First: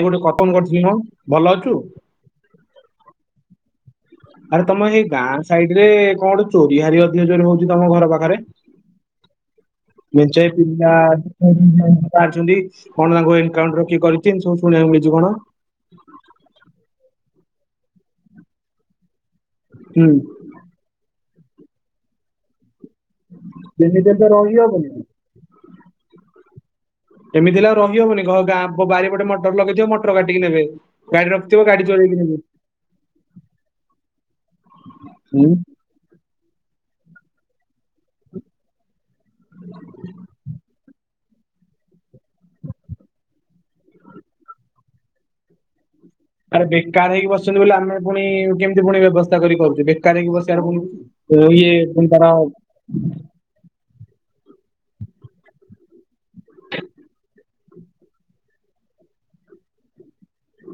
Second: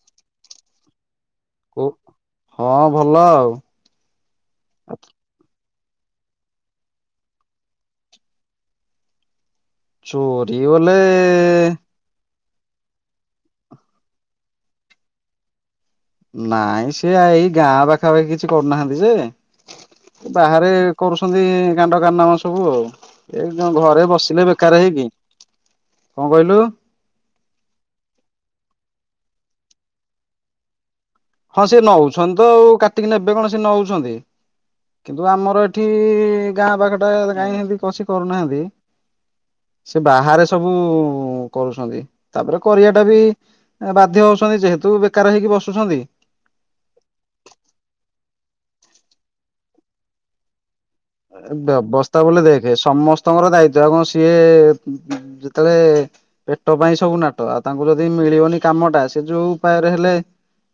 ଏ ଗୋଟେ କପନ କରିଥିଲ କଣ ଭଲ ଅଛୁ କୋ ହଁ ଭଲ ଆଉ ଆରେ ତମ ସେଇ ଗାଁ ସାଇଡ ରେ କଣୋ ଚୋରି ହାରି ଅଧିକ ଚୋରି ହଉଛି ତମ ଘର ପାଖରେ ମିର୍ଚାଇ ଚୋରି ପିା ବୋଲେ ଛନ୍ତି କଣ ତାଙ୍କୁ ଏକାଉଣ୍ଟର କିଏ କରି ସବୁ ଶୁଣିବାକୁ ମିଳିଛି କଣ ନାଇଁ ସେି ଏଇ ଗାଁ ପାଖାପାଖି କିଛି କରୁନାହାନ୍ତି ଯେ ହୁଁ ବାହାରେ କରୁଛନ୍ତି କାଣ୍ଡ କାରନାମା ସବୁ ଆଉ ଏ ଏମିତି ଘରେ ହେଲେ ତ ବସିଲେ ବେକାର ରହିହବନି ହେଇକି କଣ କହିଲୁ ଏମିତି ହେଲା ରହିହବନି ଗାଁ ବାରି ପଟେ ମଟର ଲଗେଇଥିବ ମଟର କାଟିକି ନେବେ ଗାଡି ରଖିଥିବ ହଁ ସେ ଗାଡି ଚୋରେଇକି ନଉଛନ୍ତି ନେବେ ତ ଆଉ କାଟିକି ନେବେ କଣ ସେ ନଉଛନ୍ତି କିନ୍ତୁ ହୁଁ। ଆମର ଏଠି ଏଠି ଗାଁ ପାଖଟା କାଁଇ ଏମିତି ପସି କରୁନାହାନ୍ତି ସେ ବାହାରେ ସବୁ କରୁଛନ୍ତି ତାପରେ କରିବାଟା ବି ବାଧ୍ୟ ହଉଛନ୍ତି ଯେହେତୁ ବେକାର ହେଇକି ବସୁଛନ୍ତି ଆରେ ବେକାର ହେଇକି ବସଛନ୍ତି ବୋଲି ଆମେ ପୁଣି କେମିତି ପୁଣି ବ୍ୟବସ୍ଥା କରି କରୁଛୁ ବେକାର ହେଇକି ବସିବାର ଭୁଲ ଇଏ ପୁଣି ତାର ସମସ୍ତ ଙ୍କର ଦାୟିତ୍ଵ ଆଉ କଣ ସିଏ ଯେତେବେଳେ ପେଟ ପାଇଁ ସବୁ ନାଟ ଆଉ ତାଙ୍କୁ ଯଦି ମିଳିବନି କାମଟା ସେ ଯୋଉ ଉପାୟରେ ହେଲେ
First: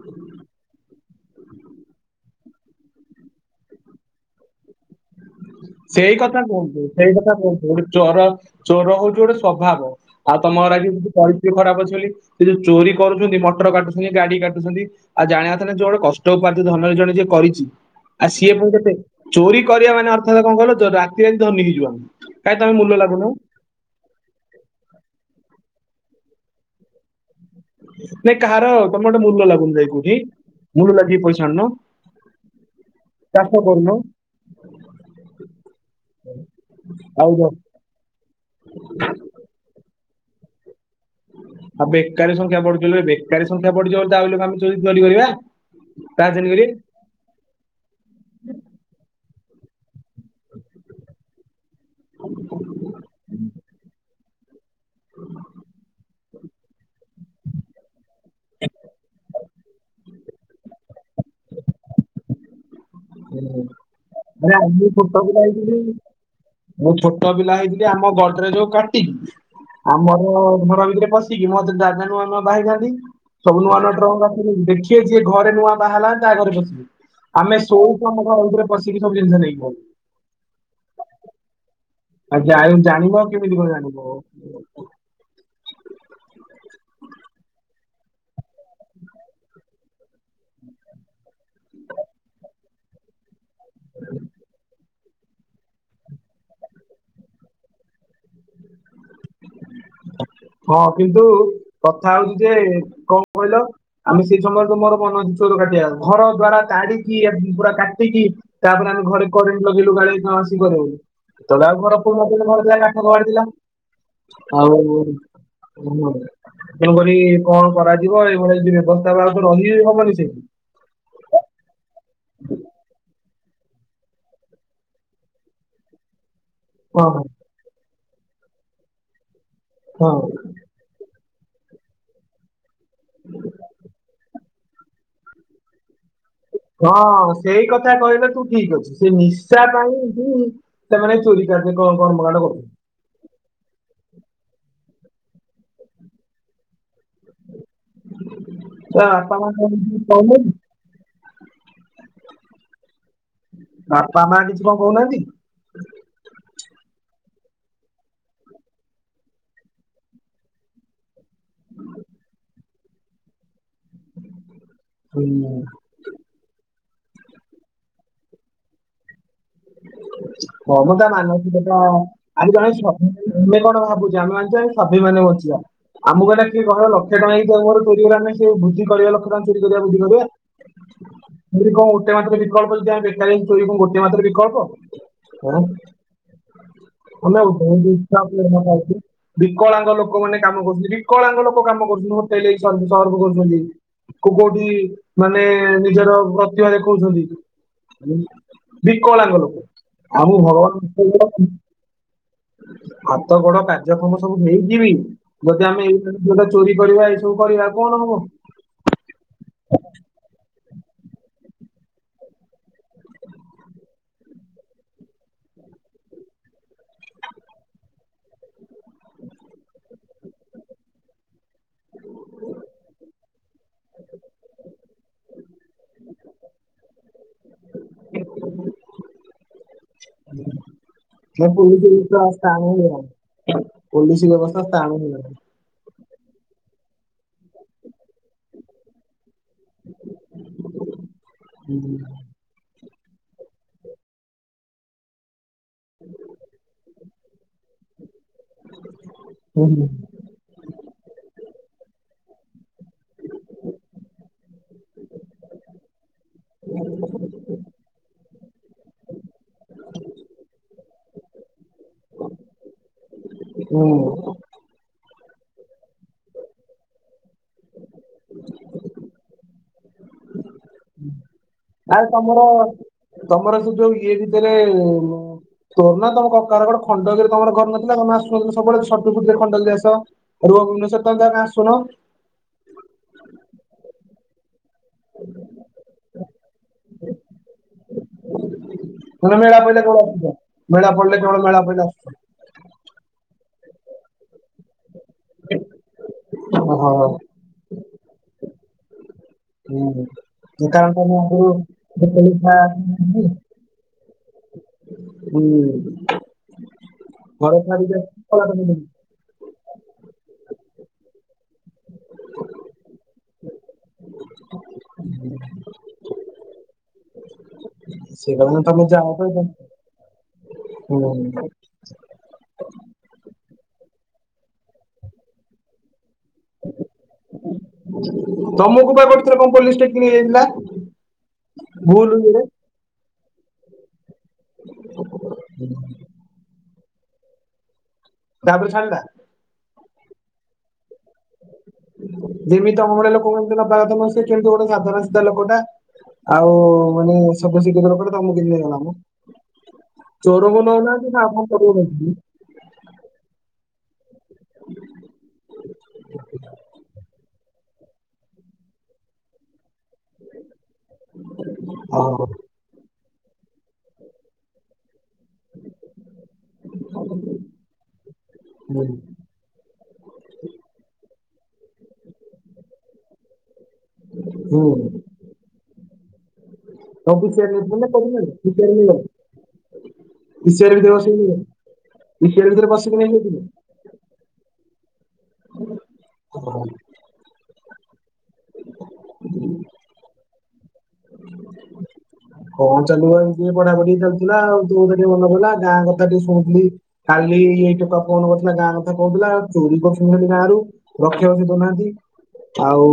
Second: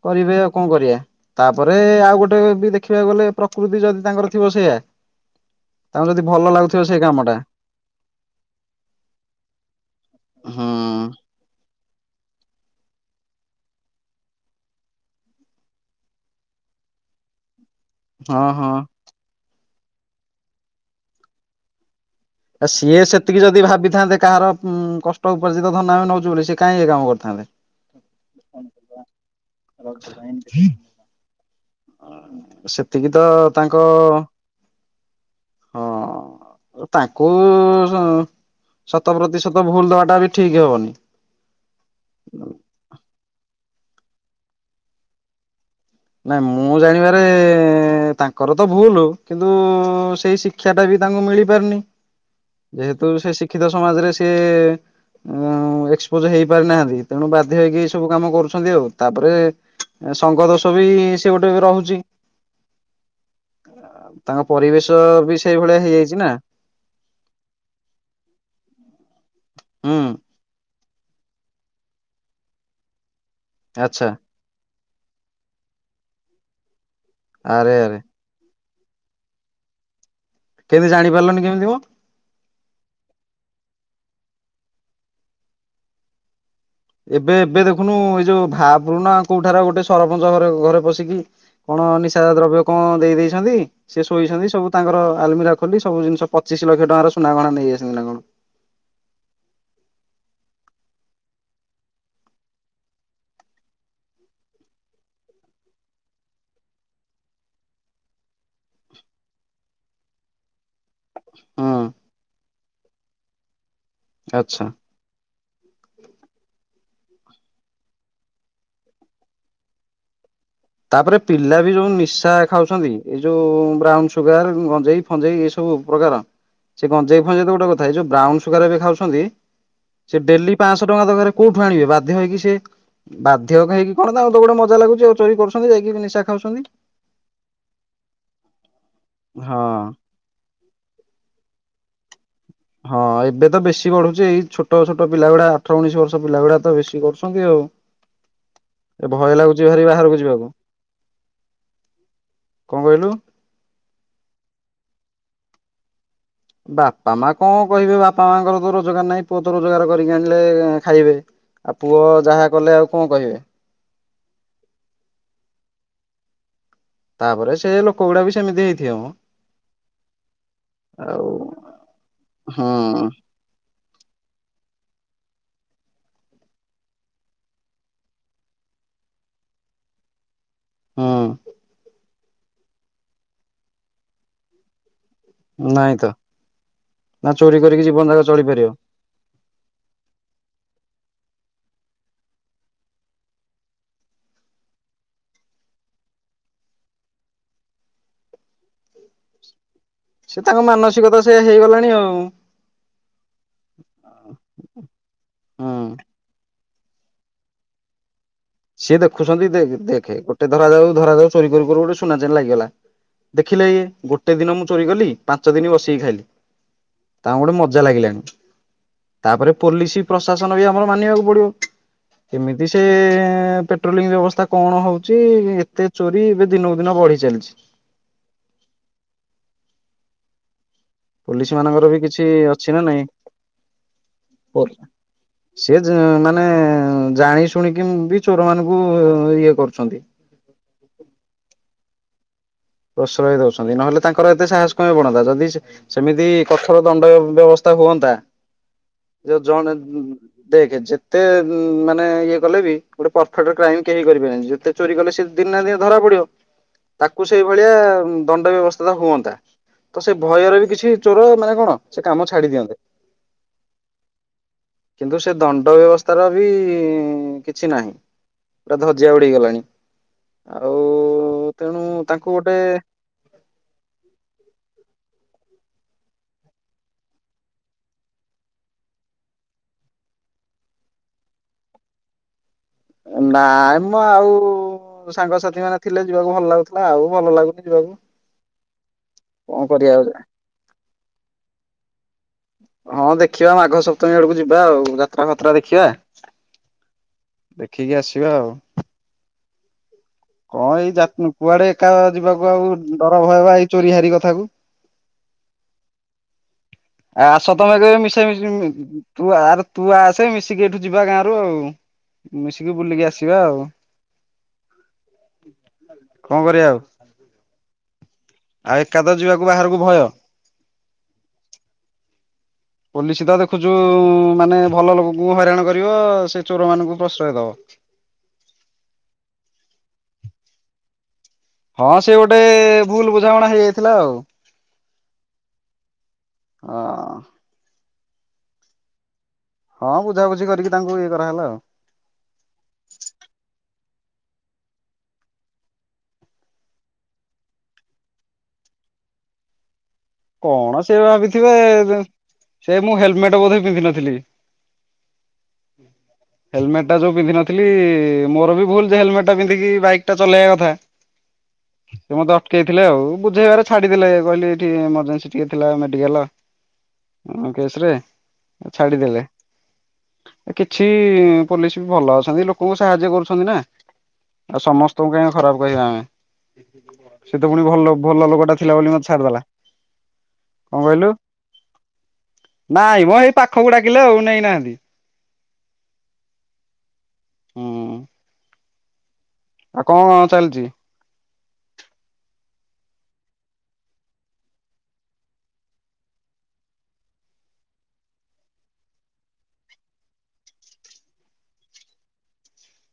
କରିବେ ଆଉ କଣ କରିବା ତାପରେ ଆଉ ଗୋଟେ ବି ଦେଖିବାକୁ ଗଲେ ପ୍ରକୃତି ଯଦି ତାଙ୍କର ଥିବ ସେଇୟା ସେଇ କଥା କୁହନ୍ତୁ ସେଇ କଥା କୁହନ୍ତୁ ଗୋଟେ ଚୋର ଚୋର ହଉଛି ଗୋଟେ ସ୍ବଭାବ ଆଉ ତମ ହୁଁ ଘରେ ଆଜି ପରିସ୍ଥିତି ଖରାପ ଅଛି ବୋଲି ସେ ଯୋଉ ଚୋରି କରୁଛନ୍ତି ମଟର କାଟୁଛନ୍ତି ଗାଡି କାଟୁଛନ୍ତି ଆଉ ଜାଣିବା କଥା ନା ଯୋ ଗୋଟେ କଷ୍ଟ ଉପାର୍ଜିତ ଧନରେ ଜଣେ ଯିଏ କରିଛି ଆଉ ହଁ ସିଏ ହଁ। ପୁଣି କେତେ ଚୋରି କରିବା ମାନେ ଅର୍ଥାତ କଣ କହିଲ ଯ ରାତି ରାତି ଧନି ହେଇଯିବା ଆମେ। କାଇଁ ଆଉ ତମେ ମୂଲ ସିଏ ଲାଗୁନ ସେତିକି ଯଦି ଭାବିଥାନ୍ତେ କାହାର ଉଁ କଷ୍ଟଉପାର୍ଜିତ ଧନ ଆମେ ନୋଉଚୁ ବୋଲି ସେ କାଇଁ ଏ କାମ କରିଥାନ୍ତେ। ନାଇଁ କାହାର ତମେ ଗୋଟେ ମୂଲ ଲାଗୁନୁ ଯାଇ କୋଉଠି ମୂଲ ଲାଗି ପଇସା ଆଣୁନୁ। ଅ ସେତିକି ତ ତାଙ୍କ ହଁ। ଆଉ ତାଙ୍କୁ ଜ- ଶ ଶତ ପ୍ରତିଶତ ଭୁଲ ଦବାଟା ବି ଠିକ ହବନି। ଆଉ ବେକାରୀ ସଂଖ୍ୟା ବଢୁଚି ବୋଲି ବେକାରୀ ସଂଖ୍ୟା ବଢିଯିବ ବୋଲି ତା ବୋଲି କଣ ଆମେ ଚୋରି ଚୋରି କରିବା। ନାଇଁ ରାଜନୀତି ମୁଁ ଜାଣିବା ରେ ତାଙ୍କର ତ ଭୁଲୁ କିନ୍ତୁ ସେଇ ଶିକ୍ଷାଟା ବି ତାଙ୍କୁ ମିଳି ପାରୁନି। ଯେହେତୁ ସେ ଶିକ୍ଷିତ ସମାଜରେ ସିଏ ଏଁ ଏକ୍ସପୋଜ ହେଇ ପାରିନାହାନ୍ତି ତେଣୁ ବାଧ୍ୟ ହେଇକି ଏଇ ସବୁ କାମ କରୁଛନ୍ତି ଆଉ ତାପରେ ଏ ସଙ୍ଗ ଦୋଷ ବି ସେ ଗୋଟେ ବି ରହୁଚି। ନା ପରିବେଶ ଆମେ ବି ଛୋଟପିଲା ସେଇଭଳିଆ ହେଇଚୁ ହେଇଯାଇଛି ନା [unintelligible] ମୁଁ ଛୋଟପିଲା ହେଇଥିଲି ଆମ ଗଢରେଜକୁ କାଟିିକି ହୁଁ ଆମର ଘର ଭିତରେ ପସି ସିକି ମତେ ଦାଦା ନୂଆ ନୂଆ ବାହା ହୋଇଥାନ୍ତି ସବୁ ନୂଆ ନୂଆ ଆଚ୍ଛା ଟ୍ରଙ୍କ ଦେଖିବେ ଯିଏ ଘରେ ନୂଆ ବାହାହେଲା ମାନେ ତା ଘରେ ପସିବେ। ଆରେ ଆରେ। ଆମ ଘର ଭିତରେ ପଶିକି ସବୁ ଜିନଷ ନେଇକି ପଳଲେ। କେମିତି ଜାଣିପାରିଲନି କେମିତିମ? ଆଉ ଜାଣି ଜାଣିବ ଆଉ କେମିତିମ ଜାଣିବ। ଏବେ ଏବେ ଦେଖୁନୁ ଏଇ ଯୋଉ ଭାବୁନ କୋଉଠାରେ ଗୋଟେ ସରପଞ୍ଚ ହର ଘରେ ପଶିକି କଣ ନିଶା ଦ୍ରବ୍ୟ କଣ ଦେଇ ଦେଇଛନ୍ତି। ସେ ଶୋଇଛନ୍ତି ସବୁ ତାଙ୍କର ଆଲମିରା ଖୋଲି ସବୁ ଜିନଷ ପଚିଶ ଲକ୍ଷ ଟଙ୍କାର ସୁନା ଗହଣା ନେଇ ଯାଇଛନ୍ତି ନା କଣ। ହଁ କିନ୍ତୁ କଥା ହୋଉଚି ଯେ କଣ କହିଲ ଆମେ ସେଇ ସମୟରେ ତ ମୋର ମନ ଚୋର କାଟିବାକୁ ଘର ଦ୍ଵାରା ତାଢିକି ଆ ପୁରା କାଟିକି ତାପରେ ଆମେ ଘରେ କରେଣ୍ଟ ଲଗେଇଲୁ କାଳେ କଣ ଆସିପାରିବ ବୋଲି। ସେତୋଳେ ଆଉ ହୁଁ ଘର [unintelligible] ଘର ଥିଲା ଆଉ କାଠ କବାଟ ଥିଲା ଆଚ୍ଛା। ଆଉ ଅହଁ ତେଣୁକରି କଣ କରାଯିବ ଏଇଭଳି ଯଦି ବ୍ୟବସ୍ତା ବା ଆଗକୁ ରହି ହିିବନି ସେଠି। ତାପରେ ପିଲା ବି ଯୋଉ ନିଶା ଖାଉଛନ୍ତି ଏଇ ଯୋଉ ବ୍ରାଉନ ସୁଗାର ଗଞ୍ଜେଇ ଫଞ୍ଜେଇ ଏଇ ସବୁ ପ୍ରକାର ହ ସେ ଗଞ୍ଜେଇ ଫଞ୍ଜେଇ ଗୋଟେ କଥା ଏଇ ଯୋଉ ବ୍ରାଉନ ସୁଗାର ଏବେ ଖାଉଛନ୍ତି ସେ ହଁ। ଡେଲି ପାଂଶ ଟଙ୍କା ଦରକାରେ କୋଉଠୁ ଆଣିବେ ବାଧ୍ୟ ହେଇକି ସିଏ ବାଧ୍ୟ କା ହେଇକି କଣ ତାଙ୍କୁ ତ ଗୋଟେ ମଜା ଲାଗୁଚି ଆଉ ଚୋରି କରୁଛ ଯାଇକି ବି ନିଶା ଖାଉଛନ୍ତି। ହଁ ସେଇ କଥା କହିଲେ ତୁ ଠିକ ଅଛି ସେ ନିଶା ହଁ ପାଇଁ ହୁଁ ସେମାନେ ଚୋରି କରିବେ କଣ କଣ ଭଲ [inaudible] ହଁ ଏବେ ତ ବେଶୀ ବଢୁଚି ଏଇ ଛୋଟ ଛୋଟ ପିଲାଗୁଡା ଅଠର ଉଣେଇଶ ବର୍ଷର ପିଲାଗୁଡା ତ ବେଶୀ କରୁଛନ୍ତି ଆଉ। ତା ଏ ଭୟ ବାପା ମା କଣ ଲାଗୁଚି ଭାରି କିଛି ବାହାରକୁ ଯିବାକୁ। କହୁନାହାନ୍ତି କଣ କହିଲୁ? ବାପା ମାଆ କିଛି କଣ କହୁନାହାନ୍ତି? ବାପାମାଆ କଣ କହିବେ ବାପାମାଙ୍କର ତ ରୋଜଗାର ନାହିଁ ପୁଅ ତ ରୋଜଗାର କରିକି ଆଣିଲେ ଖାଇବେ। ଆଉ ପୁଅ ଯାହା କଲେ ଆଉ କଣ କହିବେ। ହୁଁ ହୁଁ। ତାପରେ ସେ ଲୋକଗୁଡା ବି ସେମିତି ହେଇଥିବେ ମ। ହଁମ ତା ଆଉ ମାନସିକ ତ ଆଜି ହୁଁ ଜଣେ [inaudible] ତୁମେ କଣ ଭାବୁଚ ଆମେମାନେ ଚାଏ ସ୍ୱାଭିମାନରେ ବଞ୍ଚିବା। ଆମକୁ ଗୋଟେ କିଏ କହିବ ଲକ୍ଷେ ଟଙ୍କାଇ ତୋର ମୋର ଚୋରି କରିବା ପାଇଁ ସେ ବୁଦ୍ଧି କରିବା ଲକ୍ଷେ ଟଙ୍କା ଚୋରି କରିବା ବୁଦ୍ଧି କରିବା? ହୁଁ ଚୋରି କଣ ଗୋଟେ ମାତ୍ର ବିକଳ୍ପ ଯଦି ଆମେ ବେକାରୀ ଅଛୁ ଚୋରି କଣ ଗୋଟିଏ ମାତ୍ର ବିକଳ୍ପ? ଆଁ ନାଇଁ ତ ନା ଆମେ ଚୋରି କରିକି [unintelligible] ଜୀବନ ଯାକ ଇଚ୍ଛାପୂର୍ନ ଚଳିପାରିବ। ପା ଏଠି। ବିକଳାଙ୍ଗ ଲୋକମାନେ କାମ କରୁଚନ୍ତି ବିକଳାଙ୍ଗ ଲୋକ କାମ କରୁଚନ୍ତି ହୋଟେଲେ ଯାଇ ସର୍ବ ସର୍ଭ କରୁଚନ୍ତି। ତୁ କୋଉଠି ମାନେ ନିଜର ପ୍ରତିଭା ଦେଖୋଉଛନ୍ତି। ମୁଁ ବିକଳାଙ୍ଗ ଲୋକ ସେ ଆଉ ତାଙ୍କ ମାନସିକତା ସେ ଭଗବାନଙ୍କୁ ହେଇଗଲାଣି ଆଉ ହାତ ଗୋଡ କାର୍ଯ୍ୟକ୍ରମ ସବୁ ନେଇକିବି ଯଦି ହୁଁ। ଆମେ ଏଇ ଜିନିଷ ଚୋରି କରିବା ଏଇ ସବୁ କରିବା କଣ ହବ? ସିଏ ଦେଖୁଛନ୍ତି ଦେଖେ ଦେଖେ ଗୋଟେ ଧରା ଯାଉ ଧରା ଯାଉ ଚୋରି କର କରୁ ଗୋଟେ ସୁନାଚେନ୍ ଲାଗିଗଲା ଦେଖିଲେ ଇଏ ଗୋଟେ ଦିନ ମୁଁ ଚୋରି କଲି ପାଞ୍ଚ ଦିନ ବସିକି ଖାଇଲି। ତାଙ୍କୁ ଗୋଟେ ମଜା ଲାଗିଲାଣି। ତାପରେ ପୋଲିସ ପ୍ରଶାସନ ବି ଆମର ମାନିବାକୁ ପଡିବ। କେମିତି ସେ ପେଟ୍ରୋଲିଂ ବ୍ୟବସ୍ଥା କଣ ହଉଛି ଏତେ ଚୋରି ଏବେ ଦିନକୁ ଦିନ ବଢି ଚାଲିଛି। ହ [unintelligible] ନା ପୋଲିସ ମାନଙ୍କର ବି ବ୍ୟବସ୍ଥା କିଛି ସ୍ଥାନ ଅଛି ନା ହି ହବ ନାଇଁ ପୋଲିସ ବ୍ୟବସ୍ଥା ସ୍ଥାନ ହି ହେଲା। ସେ ମାନେ ଜାଣି ଶୁଣିକି ବି ଚୋର ମାନଙ୍କୁ ଇଏ କରୁ ହୁଁ। ପ୍ରଶୟ ଦେଉଛନ୍ତି ନହେଲେ ତାଙ୍କର ଏତେ ସାହସ କାଇଁ ବଢ଼ନ୍ତା ଯଦିସେ ସେମିତି କଠୋର ଦଣ୍ଡ ବ୍ୟବସ୍ଥା ହୁଅନ୍ତା ଯୋଉ ହୁଁ ଜଣେ ହୁଁ ଦେଖ୍। ଯେତେ ମାନେ ଇଏ କଲେ ବି ଗୋଟେ ପରଫେକ୍ଟ କ୍ରାଇମ କେହି କରିପାରିବେନି ଯେତେ ଚୋରି କଲେ ସେ ଦିନ ନା ଦିନ ଧରା ପଡିବ ତାକୁ ସେଇ ଭଳିଆ ଦଣ୍ଡ ବ୍ୟବସ୍ଥା ତ ହୁଅନ୍ତା। ତ ସେ ଭୟରେ ବି କିଛି ଚୋର ମାନେ କଣ ସେ କାମ ଛାଡି ଦିଅନ୍ତେ। ହୁଁ। କିନ୍ତୁ ସେ ଦଣ୍ଡ ବ୍ୟବସ୍ଥାର ବି କିଛି ନାହିଁ। ପୁରା ଧଜିଆ ଉଡିଗଲାଣି ଆଉ ତେଣୁ ଆଉ ତାଙ୍କୁ ତମର ଗୋଟେ ତମର ସେ ଯୋଉ ଇଏ ଭିତରେ ତୋର ନା ତମ କକାର କୁଆଡେ ଖଣ୍ଡଗିରିରେ ତମର ଘର ନଥିଲା ତମେ ଆସୁନଥିଲ ସବୁବେଳେ ଛୁଟିରେ ଖଣ୍ଡଗିରି ଆସ। ଭୁବନେଶ୍ଵର ତ ତମେ ଆସୁନ ନାଇଁ ମଁ ଆଉ ସାଙ୍ଗସାଥି ମାନେ ଥିଲେ ଯିବାକୁ ଭଲ ଲାଗୁଥିଲା ଆଉ ଭଲ ଲାଗୁନି ଯିବାକୁ। ତମେ ମେଳା ପଇଲେ କରିବା କଣ ଆଉ ମେଳା ପଡିଲେ କଣ ମେଳା ପାଇଲେ ହବ। ହଁ ଦେଖିବା ମାଘ ସପ୍ତମୀ ଆଡ଼କୁ ଯିବା ଆଉ ଯାତ୍ରା ଫାତ୍ରା ଦେଖିବା ଓହୋ! [unintelligible] ଦେଖିକି ଆସିବା ଆଉ। ହୁଁ ହୁଁ। କଣ ଏଇ କାରଣ ତମେ ଯାତ୍ରା, ଆଗରୁ କୁଆଡେ ଏକା ଯେତେବେଳେ ଯିବାକୁ ଆଉ ଡର ଥିଲା ଭୟବା ଏଇ ଚୋରି ହାରି କଥା କୁ। ହୁଁ ଆ ଘର ସତ ଛାଡିକି କହିବି ମିଶାଇ ମିଶ ଆସିକି ତୁ ଆରେ ତୁ ଆସେ ମିଶିକି ଏଇଠୁ ଯିବା ଗାଁରୁ ଆଉ ମିଶିକି ବୁଲିକି ଆସିବା ଆଉ ହୁଁ [unintelligible] କଅଁ କରିବା ଆଉ ସେଇଟା ବା ଆଉ ତମେ ଏକା ତ ଯାଉଁ ଯିବାକୁ ବାହାରକୁ ଭୟ। [unintelligible] ପୋଲିସ ତ ଦେଖୁଛୁ ମାନେ ଭଲ ଲୋକଙ୍କୁ ହଇରାଣ କରିବ ସେ ଚୋର ମାନଙ୍କୁ ପ୍ରଶ୍ରୟ ଦବ। ତମକୁ ବା ଗୋଟେ ଥର କଣ ପୋଲିସ୍‌ଟେକିନେଇ ଯାଇଥିଲା। ହଁ ସେ ଗୋଟେ ଭୁଲ ବୁଝାମଣା ହେଇଯାଇଥିଲା ଆଉ ହଁ। ତା ବରେ ଛାଡ଼ିଲା। ହଁ ବୁଝାାବୁଝି କରିକି ତାଙ୍କୁ ଇଏ କରାେଲା ଆଉ ଯେମିତି ତମ ଭଳିଆ ଲୋକଗୁଡ଼ାଙ୍କୁ ଅବାଗତ ନ ସେେ କିନ୍ତୁ ଗୋଟେ ସାଧାରଣ ସିଧା ଲୋକଟା। ଆଉ ମାନେ ସବୁ ଶିଖିଗଲା ପରେତମକୁ କେମିତି ନେଇଗଲା ମ ଚୋରକୁ କଣ ସେ ନଉନାହାନ୍ତି ନା ଆମକୁ ଭାବିଥିବେ କରିବ କେମତି। ସେ ମୁଁ ହେଲମେଟ ବୋଧେପିନ୍ଧ ନଥିଲି ହେଲମେଟ ଟା ଯୋଉ ପିନ୍ଧନଥି କଇଲି ମୋର ବି ଭୁଲ ଯେ ହେଲମେଟ୍ଟା ପିନ୍ଧିକି ବାଇକ୍ ଟା ଚଲେଇବା କଥା ସେ ଓହୋ ମୋତେ ଅଟକେଇଥିଲେ ଆଉ ବୁଝେଇବାରେ ଛାଡିଥିଲେ କହିଲି ଏଠି ମତେ ରିକ୍‌ସ ଟିକେଥିଲା ମେଡିକାଲ କେସରେ ହୁଁ ଛାଡିଦେଲେ। କିଛି ପୋଲିସ ବି ଭଲ ଅଛନ୍ତି। ଲୋକଙ୍କୁ ସାହାଯ୍ୟ କରୁଛନ୍ତି ନା। ଆଉ ହୁଁ ସମସ୍ତଙ୍କୁ କାହିଁ ଖରାପ କହିବା ଆମେ। ତମକୁ ସେତ ପିସିଆରରେ ପୁଣି ନେଇଥିଲେ ନା ଭଲ କୋଉଠି ଭଲ ନେଲେ ଲୋକ ଟା ପିସିଆରରେ ଥିଲା ବୋଲି ନେଇଗଲେ ମତେ ଛଡିଦେଲା। କଣ ପିସିଆର ଭିତରେ କହିଲୁ ବସେଇକି ନେଇଗଲେ ପିସିଆର ଭିତରେ ବସିକି ନାଇଁ ମୋ ଏଇ ନେଇଯାଇଥିଲେ ପାଖକୁ ଡାକିଲେ ଆଉ ନେଇନାହାନ୍ତି। [inaudible] ହୁଁ ଆଉ କ ଚାଲିଛି। କଣ ଚାଲୁ ଏମ ଟେ ପଢା ପଢି ଚାୁଲୁଥିଲା ଆଉ ତୋ କଥା ଟିକେ ଭଲ ପଡିଲା ଗାଁ କଥା ଟିକେ ଶୁଥିଲି। କାଲି ଏଇ ଟକା କଣ କରୁଥିଲା ଗାଁ କଥା କହୁଥିଲା। ଚୋରି କରସୁଥିଲି ଗାଁ ରୁ। ରଖିବାଛି ଦଉନାହାନ୍ତି। ଆଉ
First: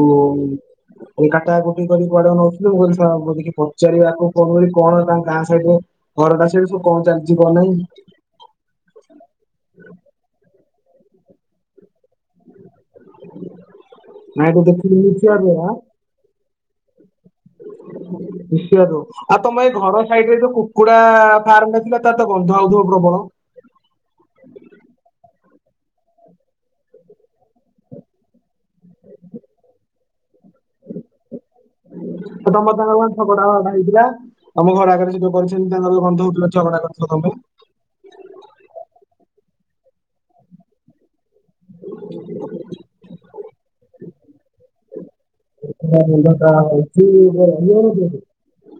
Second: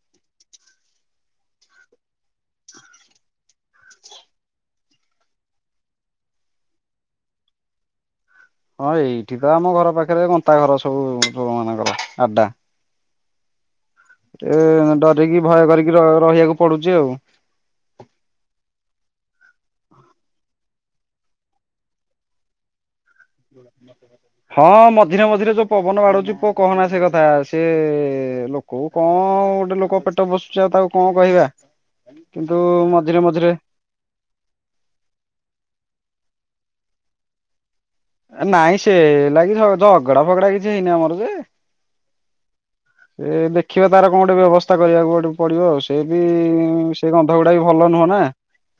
ଏ କାଟା କୁଟି କର କୁଆଡେ ନଉଥିଲିଁ କ ବିକି ପଚାରିବାକୁ କଣ କଣ ତାଙ୍କ ଗାଁ ସହିତ ଘରଟା ସହି ସବ କଣ ଚାଲିଛି କ ନାହିଁ। ହଁ ଏଇଠି ତ ଆମ ଘର ପାଖରେ ଗନ୍ତା ଘର ସବୁ ମାନଙ୍କର ଆଡା। [inaudible] ନାଇଁ ଏ ତୁ ଦେଖିଲୁ ଡରିକି ନିଶିଆରୁ ଭୟ କରିକି ରହିବାକୁ ପଡୁଛି ଆଉ। ନିଶଦୁ ଆଉ ତମେ ଏଇ ଘର ସାଇଡ ରେ ଯୋଉ କୁକୁଡା ଫାର୍ମ ରେ ଥିଲା ତା ତ ଗନ୍ଧ ହଉଥିବ ପ୍ରବଳ। [inaudible] ହଁ ମଝିରେ ମଝିରେ ଯୋଉ ପବନ ବାଡୁଉଛି ପୁଅ କହନା ସେ କଥା ସେ ଲୋକ କୋଉ କଣ ଗୋଟେ ଲୋକ ପେଟ ପୋସୁଛି ଆଉ ତାକୁ କଣ କହିବା। ତ କିନ୍ତୁ ତମର ତାଙ୍କର କଣ ମଝିରେ ଝଗଡା ମଝିରେ ଫଗଡା ହେଇଥିଲା ଆମ ଘର ଆଗରେ ଯ ଯୋଉ କରିଛନ୍ତି ତାଙ୍କର ଗନ୍ଧ ହଉଥିଲ ଝଗଡା କରିଥଥିଲ ତମେ। ନାଇଁ ସେ ଲାଗି ଝଗଡା ଫଗଡା କିଛି ହେଇନି ଆମର ଯେ [inaudible] ସେ ଦେଖିବା ତାର କଣ ଗୋଟେ ବ୍ୟବସ୍ଥା କରିବାକୁ ଗୋଟେ ପଡିବ ଆଉ ସେ ବି ସେ ପା ଗୁଡା ବି ଭଲ ନୁହଁ ନା।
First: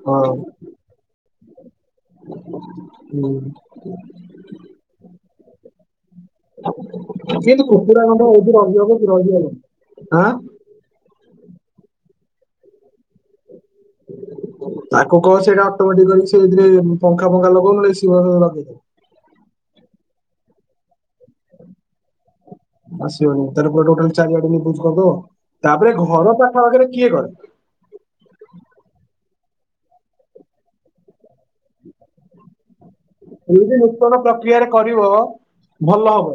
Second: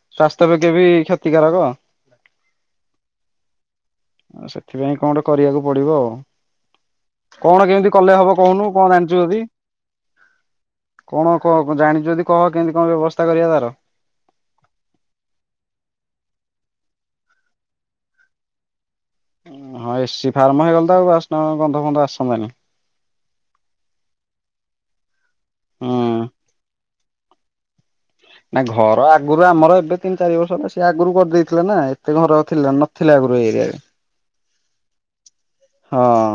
ବ ରାସ୍ତାପେକ୍ଷା ବି କ୍ଷତିକାରକ। ହୁଁ। ସେଥିପାଇଁ କଣ ଗୋଟେ କରିବାକୁ ପଡିବ ଆଉ। କିନ୍ତୁ କଣ କେମିତି କୁକୁଡ଼ା କଲେ ଗନ୍ଧ ହବ ହଉଛି କହୁନୁ। ରହିହବ କଣ କି ରହିହବନି ଆଁ କ ଜାଣିଛଛନ୍ତି କହ କେମତି କଣ ବ୍ୟବସ୍ଥା କରିବା ତାର। ତାକୁ କହ ସେଇଟା ଅଟୋମଟିକ ସେଥିରେ ପଖା ଫଖା ଲଗାଉ ନ ହେଲେ ଏସି ଲଗେଇ ଦଉ। ହଁ ଏସିି ଫାର୍ମ ହେଇଗଲ ତ ଆଉ ଟ ଗନ୍ଧ ଫନ୍ଧ ଆସନ୍ତାନି। ଆସିବନି ତାର ପ ଟୋଟାଲ ଚାରିଆଡେ ବୁଝ କ ତ ତାପରେ ହୁଁ। ଘର ପାଖାପଖରେ କିଏ କରେ। ନା ଘର ଆଗରୁ ଆମର ଏବେ ତିନି ଚାରି ବର୍ଷ ହେଲା ସେ ଆଗରୁ କରିଦେଇଥିଲେ ନା। ଏତେ ଘର ଥିଲା ନଥିଲା ଆଗରୁ ଏ ଏରିଆରେ। ଏମିତି ନୂତନ ପ୍ରକ୍ରିୟାରେ କରିବ। ହଁ ଭଲ ହବ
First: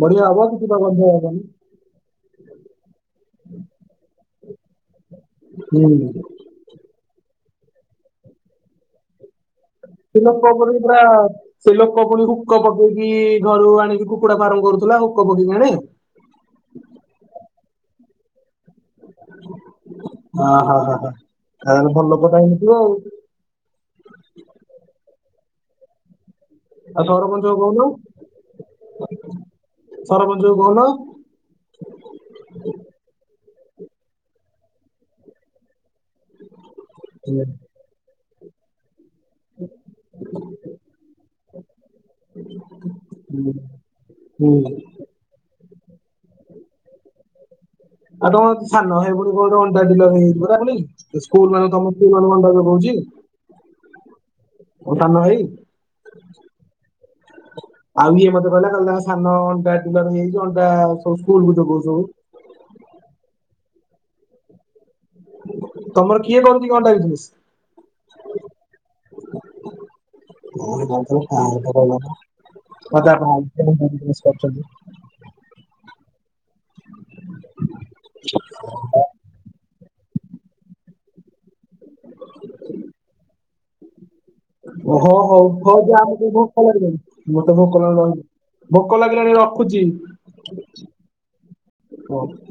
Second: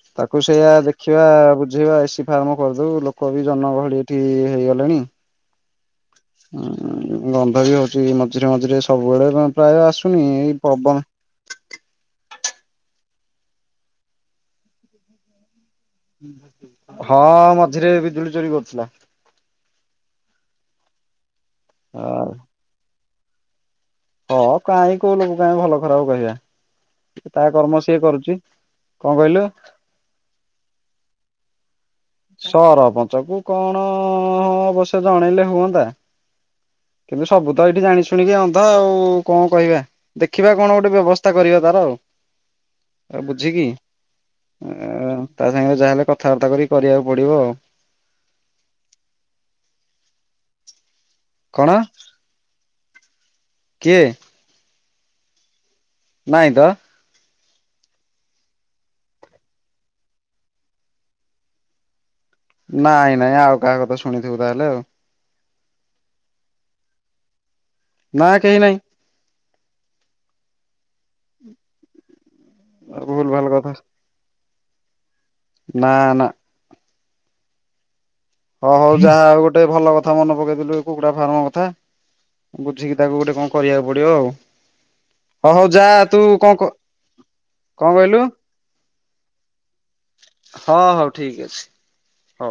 ବଢିଆ ହବ ତାକୁ କିଛି ସେଇଆ ତ ଗନ୍ଧ ଦେଖିବା ହବନି ବୁଝି ବା ଏସି ଫାର୍ମ କରିଦଉ ଲୋକ ବି ଜନଗହଳି ଏଠି ଇଏ ହେଇଗଲେଣି। ହୁଁ। ହଁ ଗନ୍ଧ ବି ହଉଚି ମଝିରେ ମଝିରେ ସବୁବେଳେ ପ୍ରାୟ ଆସୁନି ଏଇ ପବନ ସେ ଲୋକ ପୁଣି ହୁକ ପକେଇକି ଘରୁ ଆଣିକି କୁକୁଡା ଫାର୍ମ କରୁଥିଲା ହୁକ ପକେଇକି ଆଣେ। ହଁ ମଝିରେ ବିଜୁଳି ଚୋରି କରୁଥିଲା। ଅହ ହ ହ ତାହାଲେ ଭଲ ଲୋକଟା ହେଇନଥିବ ଆଉ। ହଁ କାହିଁ କୋଉ ଲୋକ କାହିଁ ଭଲ ଖରାପ କହିବା। ଆଉ ତା ସରପଞ୍ଚକୁ କହୁନ କର୍ମ ସିଏ କରୁଛି କଣ କହିଲୁ? ସରପଞ୍ଚକୁ କହୁନ। ସରପଞ୍ଚ କୁ କଣ ଅବସ୍ୟ ଜଣେଇଲେ ହୁଅନ୍ତା। କିନ୍ତୁ ହୁଁ ସବୁ ତ ଏଇଠି ଜାଣି ଶୁଣିକି ଅନ୍ଧ ଆଉ। କଣ କହିବା ଦେଖିବା କଣ ଗୋଟେ ବ୍ୟବସ୍ଥା କରିବା ତାର ଆଉ। ଆ ବୁଝିକି ଆ ହୁଁ, ହୁଁ। ତା ସାଙ୍ଗରେ ଯାହାହେଲେ କଥାବାର୍ତ୍ତା କରି କରିବାକୁ ପଡିବ ଆଉ। ଆଉ ତମ ସାନ ଭାଇ ହେଇ କୋଉଠି ଅଣ୍ଡାଡିଲର ହେଇ ପରା ପୁଣି। ସ୍କୁଲ୍ ମାନେ କଣ ତମ [unintelligible] ମୋ କିଏ? ସାନ ଭାଇ? ନାଇଁ ତ। ଆଉ ଇଏ ମତେ କହିଲା [unintelligible] ତାଙ୍କ ସାନ ଅଣ୍ଡା ଡିଲର ହେଇଯାଇଛି, ଅଣ୍ଡା ସବୁ ସ୍କୁଲକୁ ଯୋଗୋଉଛି ସବୁ। ନାଇଁ-ନାଇଁ ଆଉ କାହା କଥା ଶୁଣିଥିବୁ ତାହେଲେ ଆଉ। ତମର କିଏ କରୁଚି କି ଅଣ୍ଡା ବିଜନେସ୍? ନାଁ କେହି ନାହିଁ। [unintelligible] ମତେ ଆପଣ ଭୁଲ ଭାଲ [unintelligible] କରୁଚନ୍ତି। ନା-ନା। ହ ହଉ ଯାହା ହଉ ଗୋଟେ ଭଲ କଥା ମନେ ପକେଇଦେଲୁ ଏଇ କୁକୁଡା ଫାର୍ମ କଥା, ବୁଝିକି ତାକୁ ଗୋଟେ କଣ କରିଆକୁ ପଡିବ ଆଉ। ଓ ହଁ ହଉ ଯା ମତେ ଭୋକ ଲାଗିଲାଣି ମତେ ଭୋକ କଣ କହିଲୁ [unintelligible] ଭୋକ ଲାଗିଲାଣି ରଖୁଚି। ହଁ ହଉ ଠିକ୍ ଅଛି। ହଁ ହଉ।